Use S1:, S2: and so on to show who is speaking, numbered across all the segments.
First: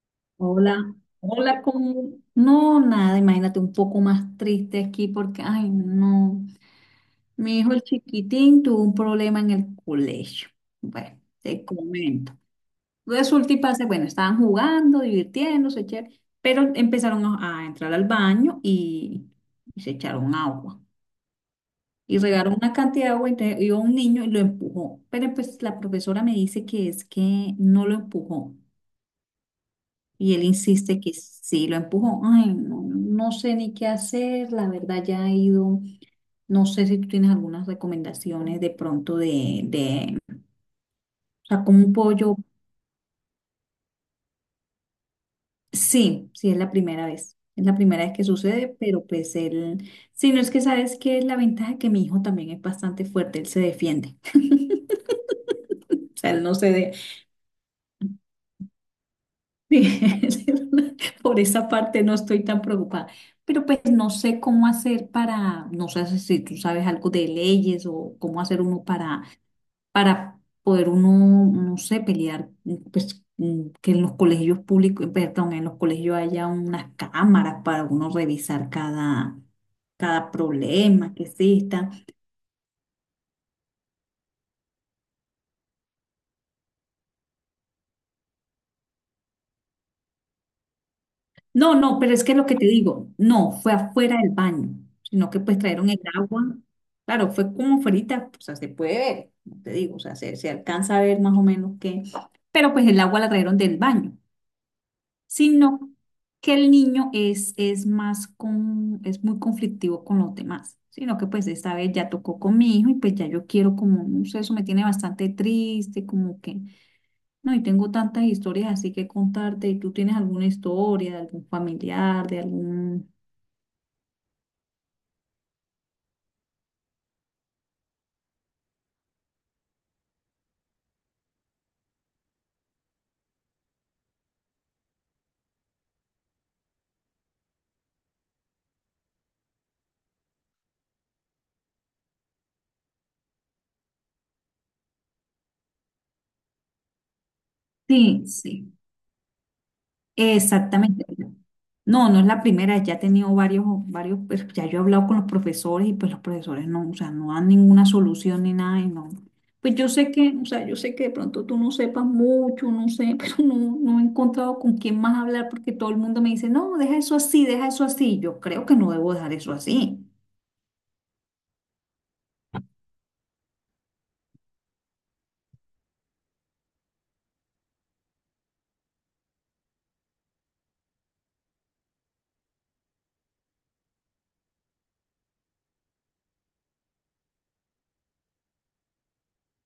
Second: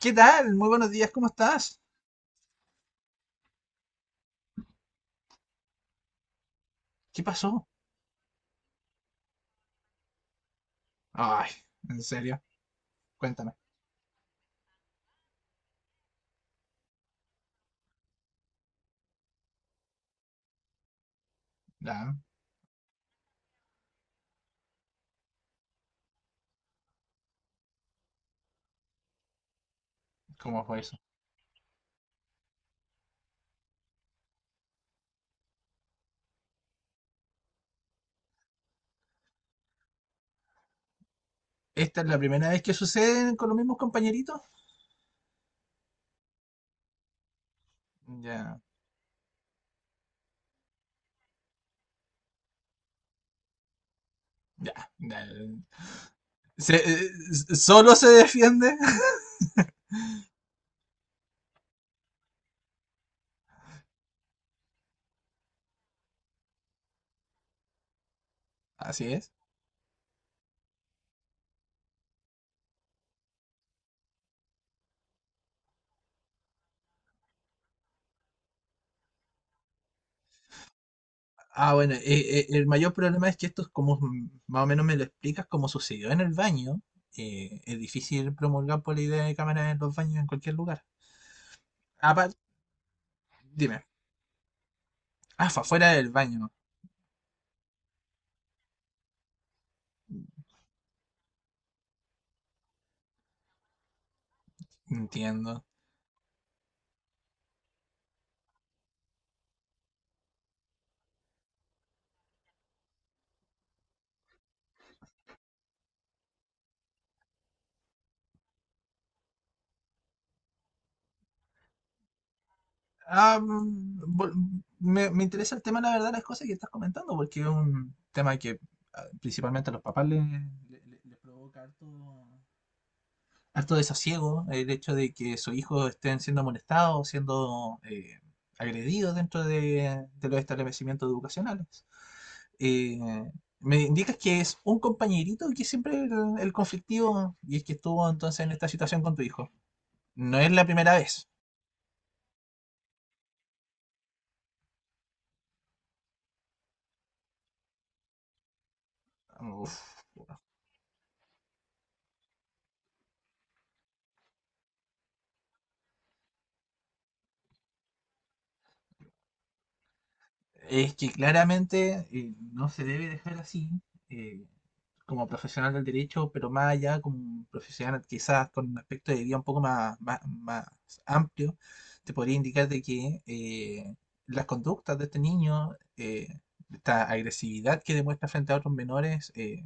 S1: ¿Qué tal? Muy buenos
S2: Hola,
S1: días, ¿cómo
S2: hola,
S1: estás?
S2: no, nada, imagínate un poco más triste aquí porque, ay, no,
S1: ¿Qué
S2: mi
S1: pasó?
S2: hijo el chiquitín tuvo un problema en el colegio. Bueno,
S1: Ay,
S2: te
S1: en
S2: comento.
S1: serio, cuéntame.
S2: Resulta y pasa, bueno, estaban jugando, divirtiéndose, chévere, pero empezaron a entrar al baño y se echaron agua.
S1: Ya,
S2: Y regaron una cantidad de agua, entonces iba un niño y lo empujó. Pero pues la profesora me dice que es que no lo empujó. Y él
S1: ¿cómo fue eso?
S2: insiste que sí, lo empujó. Ay, no, no sé ni qué hacer, la verdad ya he ido, no sé si tú tienes algunas recomendaciones de pronto o sea, como un
S1: ¿Esta es la
S2: pollo.
S1: primera vez que sucede con los mismos compañeritos?
S2: Sí, sí, es la primera vez, es la primera vez que
S1: Ya,
S2: sucede, pero pues él, sí, no, es que sabes que la ventaja que mi hijo también es bastante fuerte, él se defiende,
S1: ya, ya.
S2: o sea, él no se deja.
S1: ¿Solo se defiende?
S2: Sí, por esa parte no estoy tan preocupada. Pero pues no sé cómo hacer para, no sé si tú sabes algo de leyes o cómo hacer uno
S1: Así es.
S2: para poder uno, no sé, pelear, pues que en los colegios públicos, perdón, en los colegios haya unas cámaras para uno revisar cada problema que
S1: Ah,
S2: exista.
S1: bueno, el mayor problema es que esto es como, más o menos me lo explicas, como sucedió en el baño. Es difícil promulgar por la idea de cámaras en los baños en cualquier lugar.
S2: No, no, pero es que
S1: Aparte,
S2: lo que te digo, no, fue
S1: dime,
S2: afuera del baño, sino que
S1: ah,
S2: pues
S1: fue
S2: trajeron
S1: afuera
S2: el
S1: del
S2: agua.
S1: baño.
S2: Claro, fue como fuerita, o sea, se puede ver, como te digo, o sea, se alcanza a ver más o menos que, pero pues el agua la trajeron del baño,
S1: Entiendo.
S2: sino que el niño es muy conflictivo con los demás, sino que pues esta vez ya tocó con mi hijo y pues ya yo quiero como, no sé, eso me tiene bastante triste, como que no, y tengo tantas historias así que contarte. ¿Y tú tienes alguna historia de algún familiar, de algún...?
S1: Ah, mm, vol- me interesa el tema, la verdad, las cosas que estás comentando, porque es un tema que ah, principalmente a los papás les provoca harto desasiego, el hecho de que sus hijos estén siendo molestados, siendo agredidos dentro de los establecimientos educacionales. Eh, Me indicas que es un compañerito que siempre el conflictivo y es que estuvo
S2: Sí,
S1: entonces en esta
S2: sí,
S1: situación con tu hijo. No es la primera
S2: exactamente.
S1: vez.
S2: No, no es la primera, ya he tenido varios, varios, pues, ya yo he hablado con los profesores y pues los profesores no, o sea, no dan ninguna solución ni nada y no. Pues yo sé que, o sea, yo sé que de pronto tú no sepas mucho, no sé, pero no, no he encontrado con quién más hablar porque todo el mundo me dice, no, deja eso así, deja eso así. Yo creo que no debo dejar eso así.
S1: Es que claramente no se debe dejar así, eh, como profesional del derecho, pero más allá, como un profesional quizás con un aspecto de vida un poco más, más amplio, te podría indicar de que las conductas de este niño, eh, esta agresividad que demuestra frente a otros menores,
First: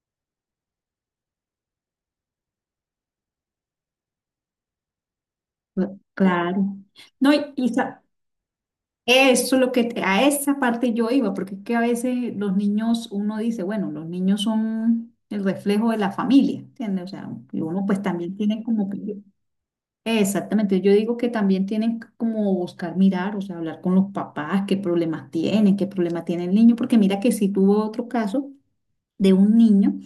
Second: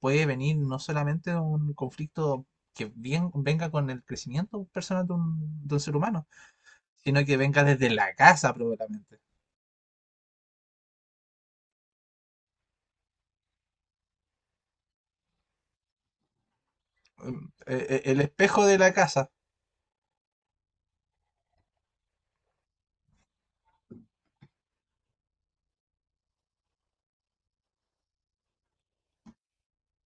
S1: puede venir no solamente de un conflicto que bien, venga con el crecimiento personal de un ser
S2: Cla-
S1: humano,
S2: Claro.
S1: sino
S2: No,
S1: que venga desde la casa probablemente.
S2: eso es lo que a esa parte yo iba, porque es que a veces los niños, uno dice, bueno, los niños son el reflejo de la familia, ¿entiendes? O sea,
S1: eh,
S2: y uno pues
S1: el
S2: también tiene
S1: espejo de
S2: como
S1: la
S2: que,
S1: casa.
S2: exactamente, yo digo que también tienen como buscar mirar, o sea, hablar con los papás, qué problemas tienen, qué problema tiene el niño, porque mira que sí tuvo otro caso de un niño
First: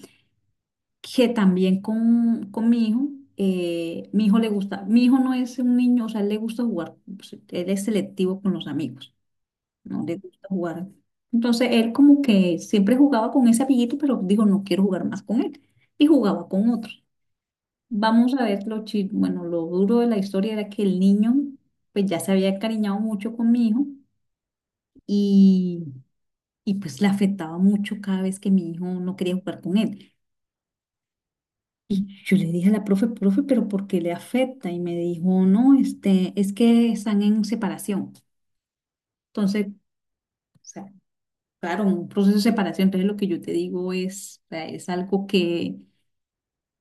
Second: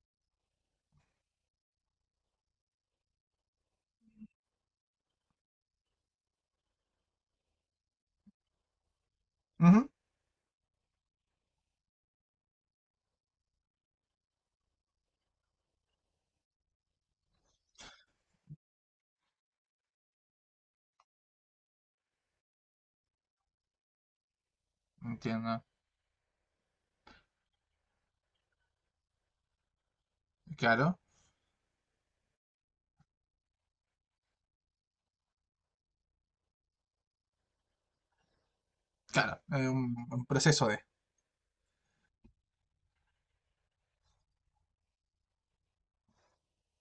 S2: que también con mi hijo le gusta, mi hijo no es un niño, o sea, él le gusta jugar, pues, él es selectivo con los amigos,
S1: Ujú.
S2: no le gusta jugar. Entonces él como que siempre jugaba con ese amiguito, pero dijo, no quiero jugar más con él. Y jugaba con otro. Vamos a ver lo bueno, lo duro de la historia era que el niño pues ya se había encariñado mucho con mi hijo
S1: Entiendo.
S2: y, y pues le afectaba mucho cada vez que mi hijo no quería jugar con él.
S1: Claro,
S2: Y yo le dije a la profe, profe, pero ¿por qué le afecta? Y me dijo, no, este, es que están en separación.
S1: claro, es
S2: Entonces,
S1: un proceso de...
S2: claro, un proceso de separación, entonces lo que yo te digo es, o sea, es algo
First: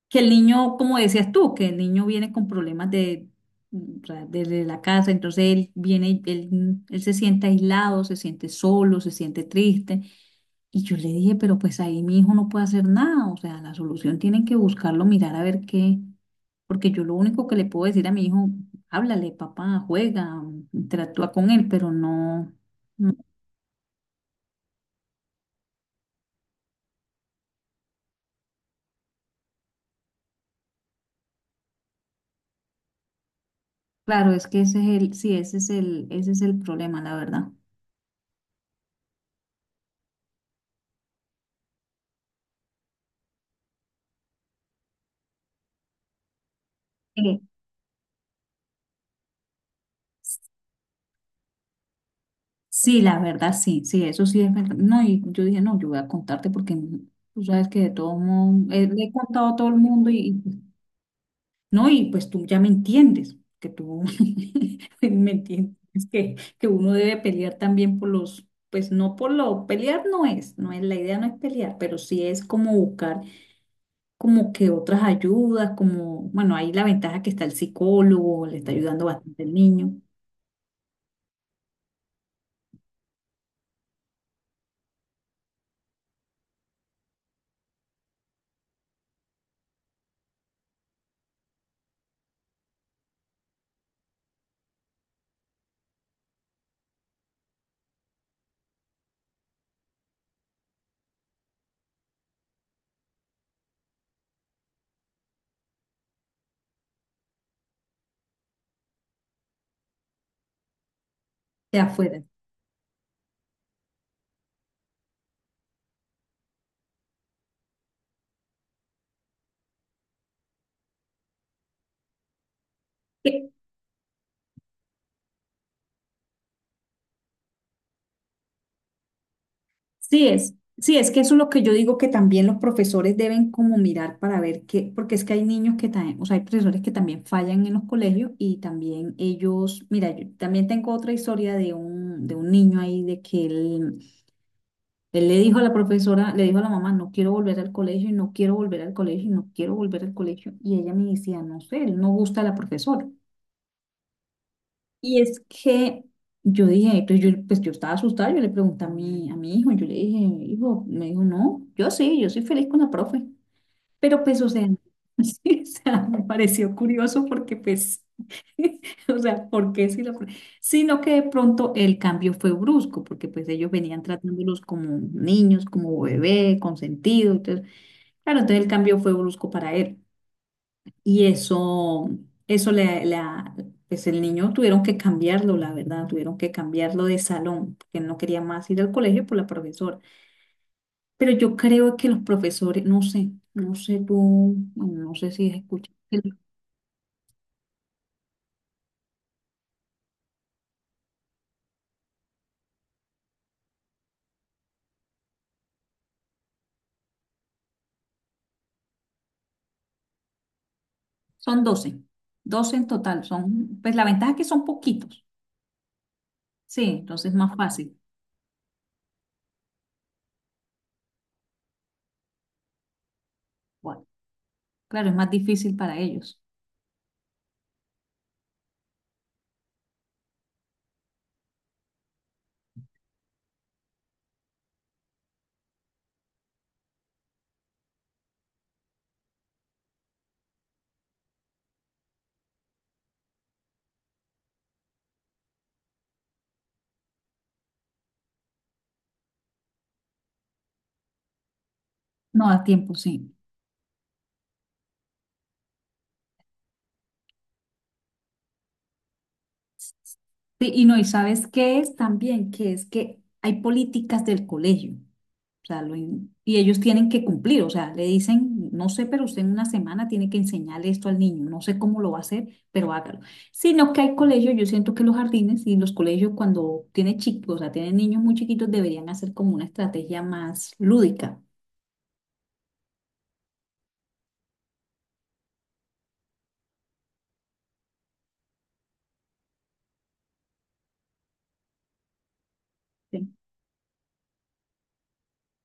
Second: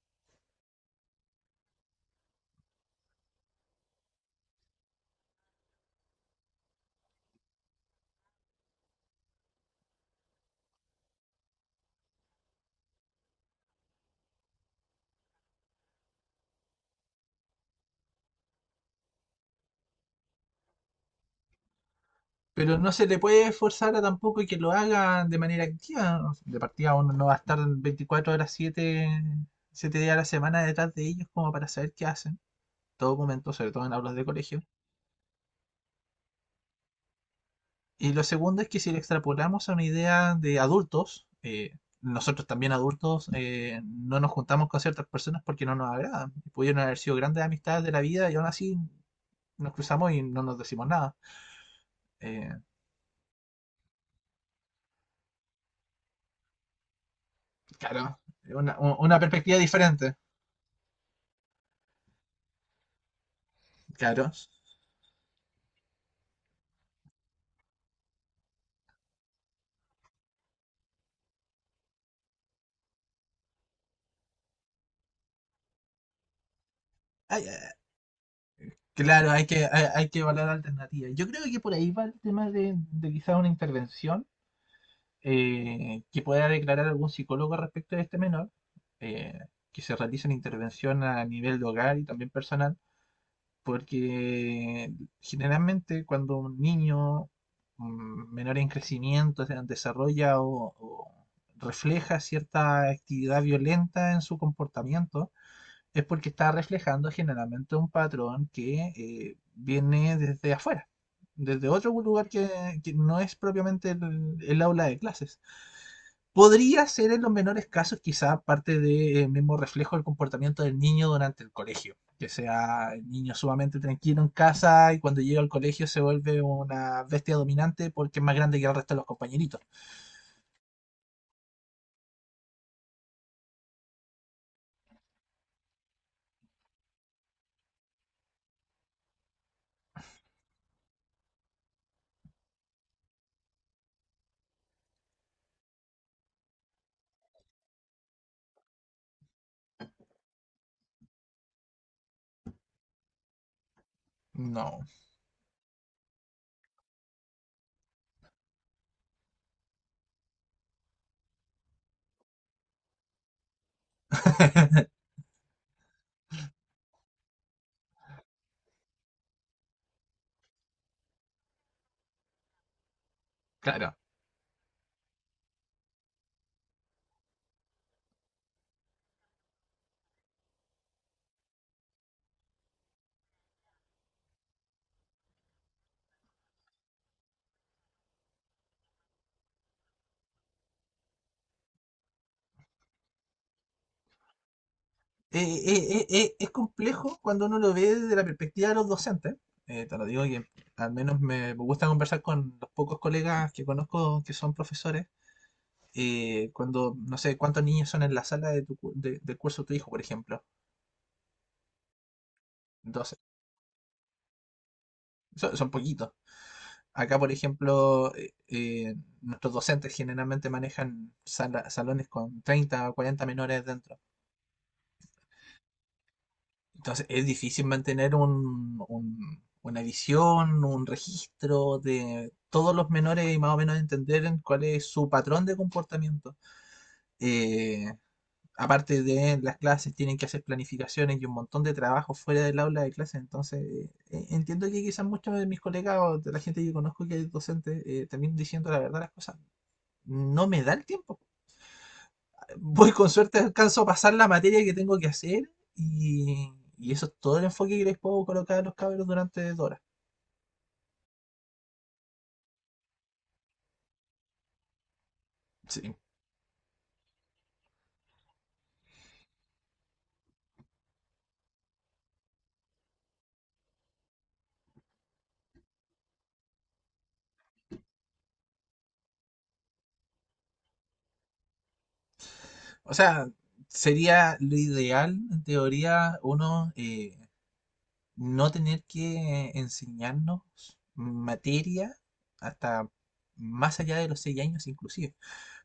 S2: que el niño, como decías tú, que el niño viene con problemas de, o sea, desde la casa, entonces él viene, él se siente aislado, se siente solo, se siente triste. Y yo le dije, pero pues ahí mi hijo no puede hacer nada, o sea, la solución tienen que buscarlo, mirar a ver qué, porque yo lo único que le puedo decir a mi hijo, háblale, papá, juega, interactúa con él, pero no.
S1: Pero no se
S2: No.
S1: le puede forzar a tampoco que lo haga de manera activa. De partida uno no va a estar 24 horas 7 días a la semana detrás de ellos como para saber qué hacen. Todo momento, sobre todo en aulas de
S2: Claro, es
S1: colegio.
S2: que ese es el, sí, ese es el problema, la verdad.
S1: Y lo segundo es que si lo extrapolamos a una idea de adultos, nosotros también adultos no nos juntamos con ciertas personas porque no nos agradan. Pudieron haber sido
S2: Eh,
S1: grandes amistades de la vida y aún así nos cruzamos y no nos decimos nada. Eh,
S2: sí, la verdad, sí, sí, eso sí es verdad. No, y yo dije, no, yo voy a contarte porque tú sabes que de todo
S1: claro,
S2: mundo, le he
S1: una
S2: contado a
S1: perspectiva
S2: todo el mundo
S1: diferente.
S2: no, y pues tú ya me entiendes, que tú
S1: Claro.
S2: me entiendes, que uno debe pelear también por los, pues no por lo, pelear no es, la idea no es pelear, pero sí es como buscar como que otras ayudas, como, bueno, ahí la ventaja que está
S1: Ay,
S2: el
S1: eh,
S2: psicólogo, le está ayudando
S1: claro,
S2: bastante el niño.
S1: hay que evaluar alternativas. Yo creo que por ahí va el tema de quizás una intervención que pueda declarar algún psicólogo respecto a este menor, eh, que se realice una intervención a nivel de hogar y también personal, porque generalmente cuando un niño menor en crecimiento o sea, desarrolla o refleja cierta actividad violenta en su comportamiento, es porque está reflejando generalmente un patrón que viene desde afuera, desde
S2: De
S1: otro
S2: afuera.
S1: lugar que no es propiamente el aula de clases. Podría ser en los menores casos quizá parte del mismo reflejo del comportamiento del niño durante el colegio, que sea el niño
S2: Que-
S1: sumamente tranquilo en casa y cuando llega al colegio se vuelve una bestia dominante porque es más grande que el resto de los compañeritos.
S2: Sí es que eso es lo que yo digo, que también los profesores deben como mirar para ver qué, porque es que hay niños que también, o sea, hay profesores que también fallan en los colegios y también ellos, mira, yo también tengo otra historia de un, niño ahí de que él le dijo a la profesora, le dijo a la mamá, no quiero volver al colegio y no quiero volver al colegio y no quiero volver al colegio y ella me decía, no sé, él no gusta a la profesora.
S1: No,
S2: Y es que yo dije, pues yo estaba asustada, yo le pregunté a mi hijo, yo le dije, hijo, me dijo, no, yo sí, yo soy feliz con la profe. Pero pues, o sea, sí, o sea, me pareció curioso porque pues, o sea, ¿por qué si la profe? Sino que de pronto el cambio fue brusco, porque pues ellos
S1: claro.
S2: venían tratándolos como niños, como bebé, consentido, entonces, claro, entonces el cambio fue brusco para él. Y eso pues el niño tuvieron que cambiarlo, la verdad, tuvieron que cambiarlo de salón, porque él no quería más ir al colegio por la profesora. Pero yo creo que los profesores, no sé, no sé tú, bueno, no sé si escuchas,
S1: Es complejo cuando uno lo ve desde la perspectiva de los docentes. Te lo digo que al menos me gusta conversar con los pocos colegas que conozco que son profesores cuando, no sé, cuántos niños son en la sala de tu, cu- de- del curso de tu hijo, por ejemplo.
S2: son doce en
S1: 12.
S2: total, son, pues la ventaja es que son poquitos,
S1: Son poquitos.
S2: sí,
S1: Acá, por
S2: entonces es más
S1: ejemplo,
S2: fácil.
S1: nuestros docentes generalmente manejan salones con 30 o 40 menores dentro.
S2: Bueno, claro, es más difícil para ellos.
S1: Entonces, es difícil mantener una visión, un registro de todos los menores y más o menos entender en cuál es su patrón de comportamiento. Eh, Aparte de las clases, tienen que hacer planificaciones y un montón de trabajo fuera del aula de clases. Entonces, entiendo que quizás muchos de mis colegas o de la gente que conozco que es docente, también diciendo la verdad las cosas, no me da el tiempo.
S2: No da
S1: Voy
S2: tiempo,
S1: con
S2: sí.
S1: suerte, alcanzo a pasar la materia que tengo que hacer y, y eso es todo el enfoque que les puedo colocar a los cabros durante dos horas.
S2: Sí, y no, ¿y sabes qué es también? Que es que hay políticas del colegio. O sea,
S1: Sí.
S2: y ellos tienen que cumplir, o sea, le dicen, no sé, pero usted en una semana tiene que enseñarle esto al niño, no sé cómo lo va a hacer, pero hágalo. Sino que hay colegios, yo siento que los jardines y los colegios cuando tienen chicos, o sea, tienen niños muy chiquitos, deberían hacer como una estrategia más lúdica.
S1: O sea, sería lo ideal, en teoría, no tener que enseñarnos materia hasta
S2: Sí,
S1: más allá de los seis años inclusive.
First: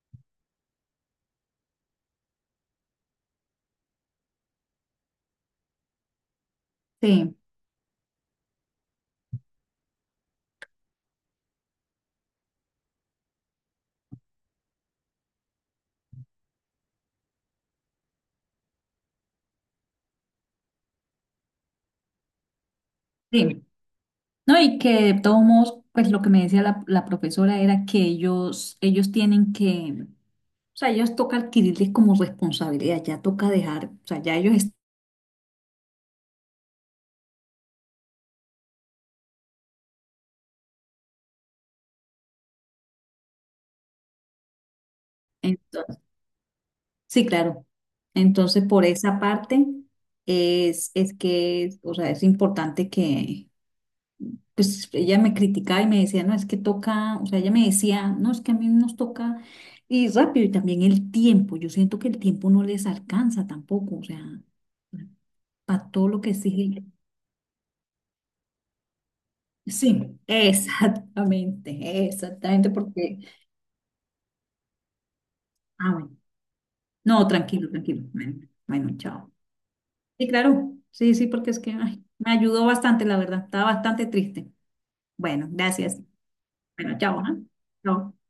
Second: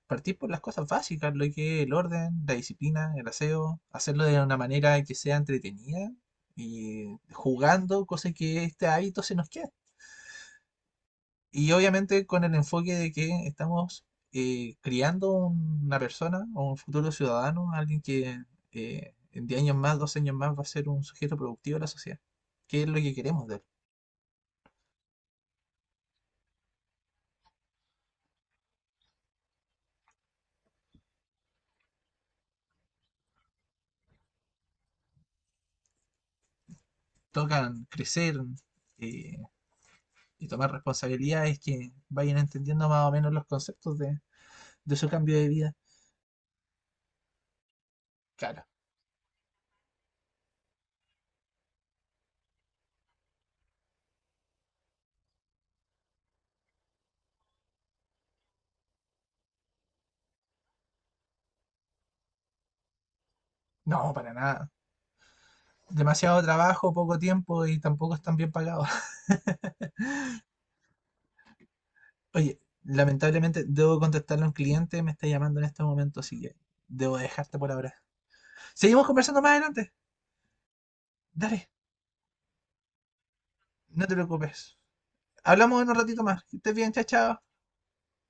S1: Partir por las cosas básicas, lo que es el orden, la disciplina, el aseo, hacerlo de una manera que sea entretenida y
S2: sí.
S1: jugando, cosa que este hábito se nos queda. Y obviamente con el enfoque de que estamos criando una persona o un futuro ciudadano, alguien que en 10 años más, 12 años más va a ser un sujeto productivo de la sociedad. ¿Qué es lo que queremos de él?
S2: Sí. No, y que de todos modos, pues lo que me decía la profesora era que ellos, tienen que, o sea, ellos toca adquirirles como responsabilidad, ya toca dejar, o sea, ya ellos
S1: Tocan crecer eh, y tomar responsabilidades que vayan entendiendo más o menos los conceptos de su cambio de vida.
S2: están. Sí, claro.
S1: Claro,
S2: Entonces, por esa parte es que, o sea, es importante que, pues ella me criticaba y me decía, no, es que toca, o sea, ella me decía, no, es que a mí nos toca y rápido y también el tiempo. Yo siento que el tiempo no les alcanza tampoco, o
S1: no,
S2: sea,
S1: para nada.
S2: para todo lo que
S1: Demasiado
S2: exige.
S1: trabajo, poco tiempo y tampoco están bien pagados.
S2: Sí, exactamente,
S1: Oye,
S2: exactamente, porque,
S1: lamentablemente debo contestarle a un cliente, me está llamando en este
S2: ah, bueno,
S1: momento, así que debo
S2: no,
S1: dejarte
S2: tranquilo,
S1: por ahora.
S2: tranquilo. Bueno, bueno,
S1: Seguimos
S2: chao.
S1: conversando más adelante.
S2: Sí, claro. Sí, sí, porque es
S1: Dale,
S2: que ay, me ayudó bastante, la verdad. Estaba bastante
S1: no te
S2: triste.
S1: preocupes.
S2: Bueno,
S1: Hablamos en un
S2: gracias.
S1: ratito más. Que estés bien,
S2: Bueno,
S1: chao,
S2: chao, ¿ah?
S1: chao.
S2: Chao.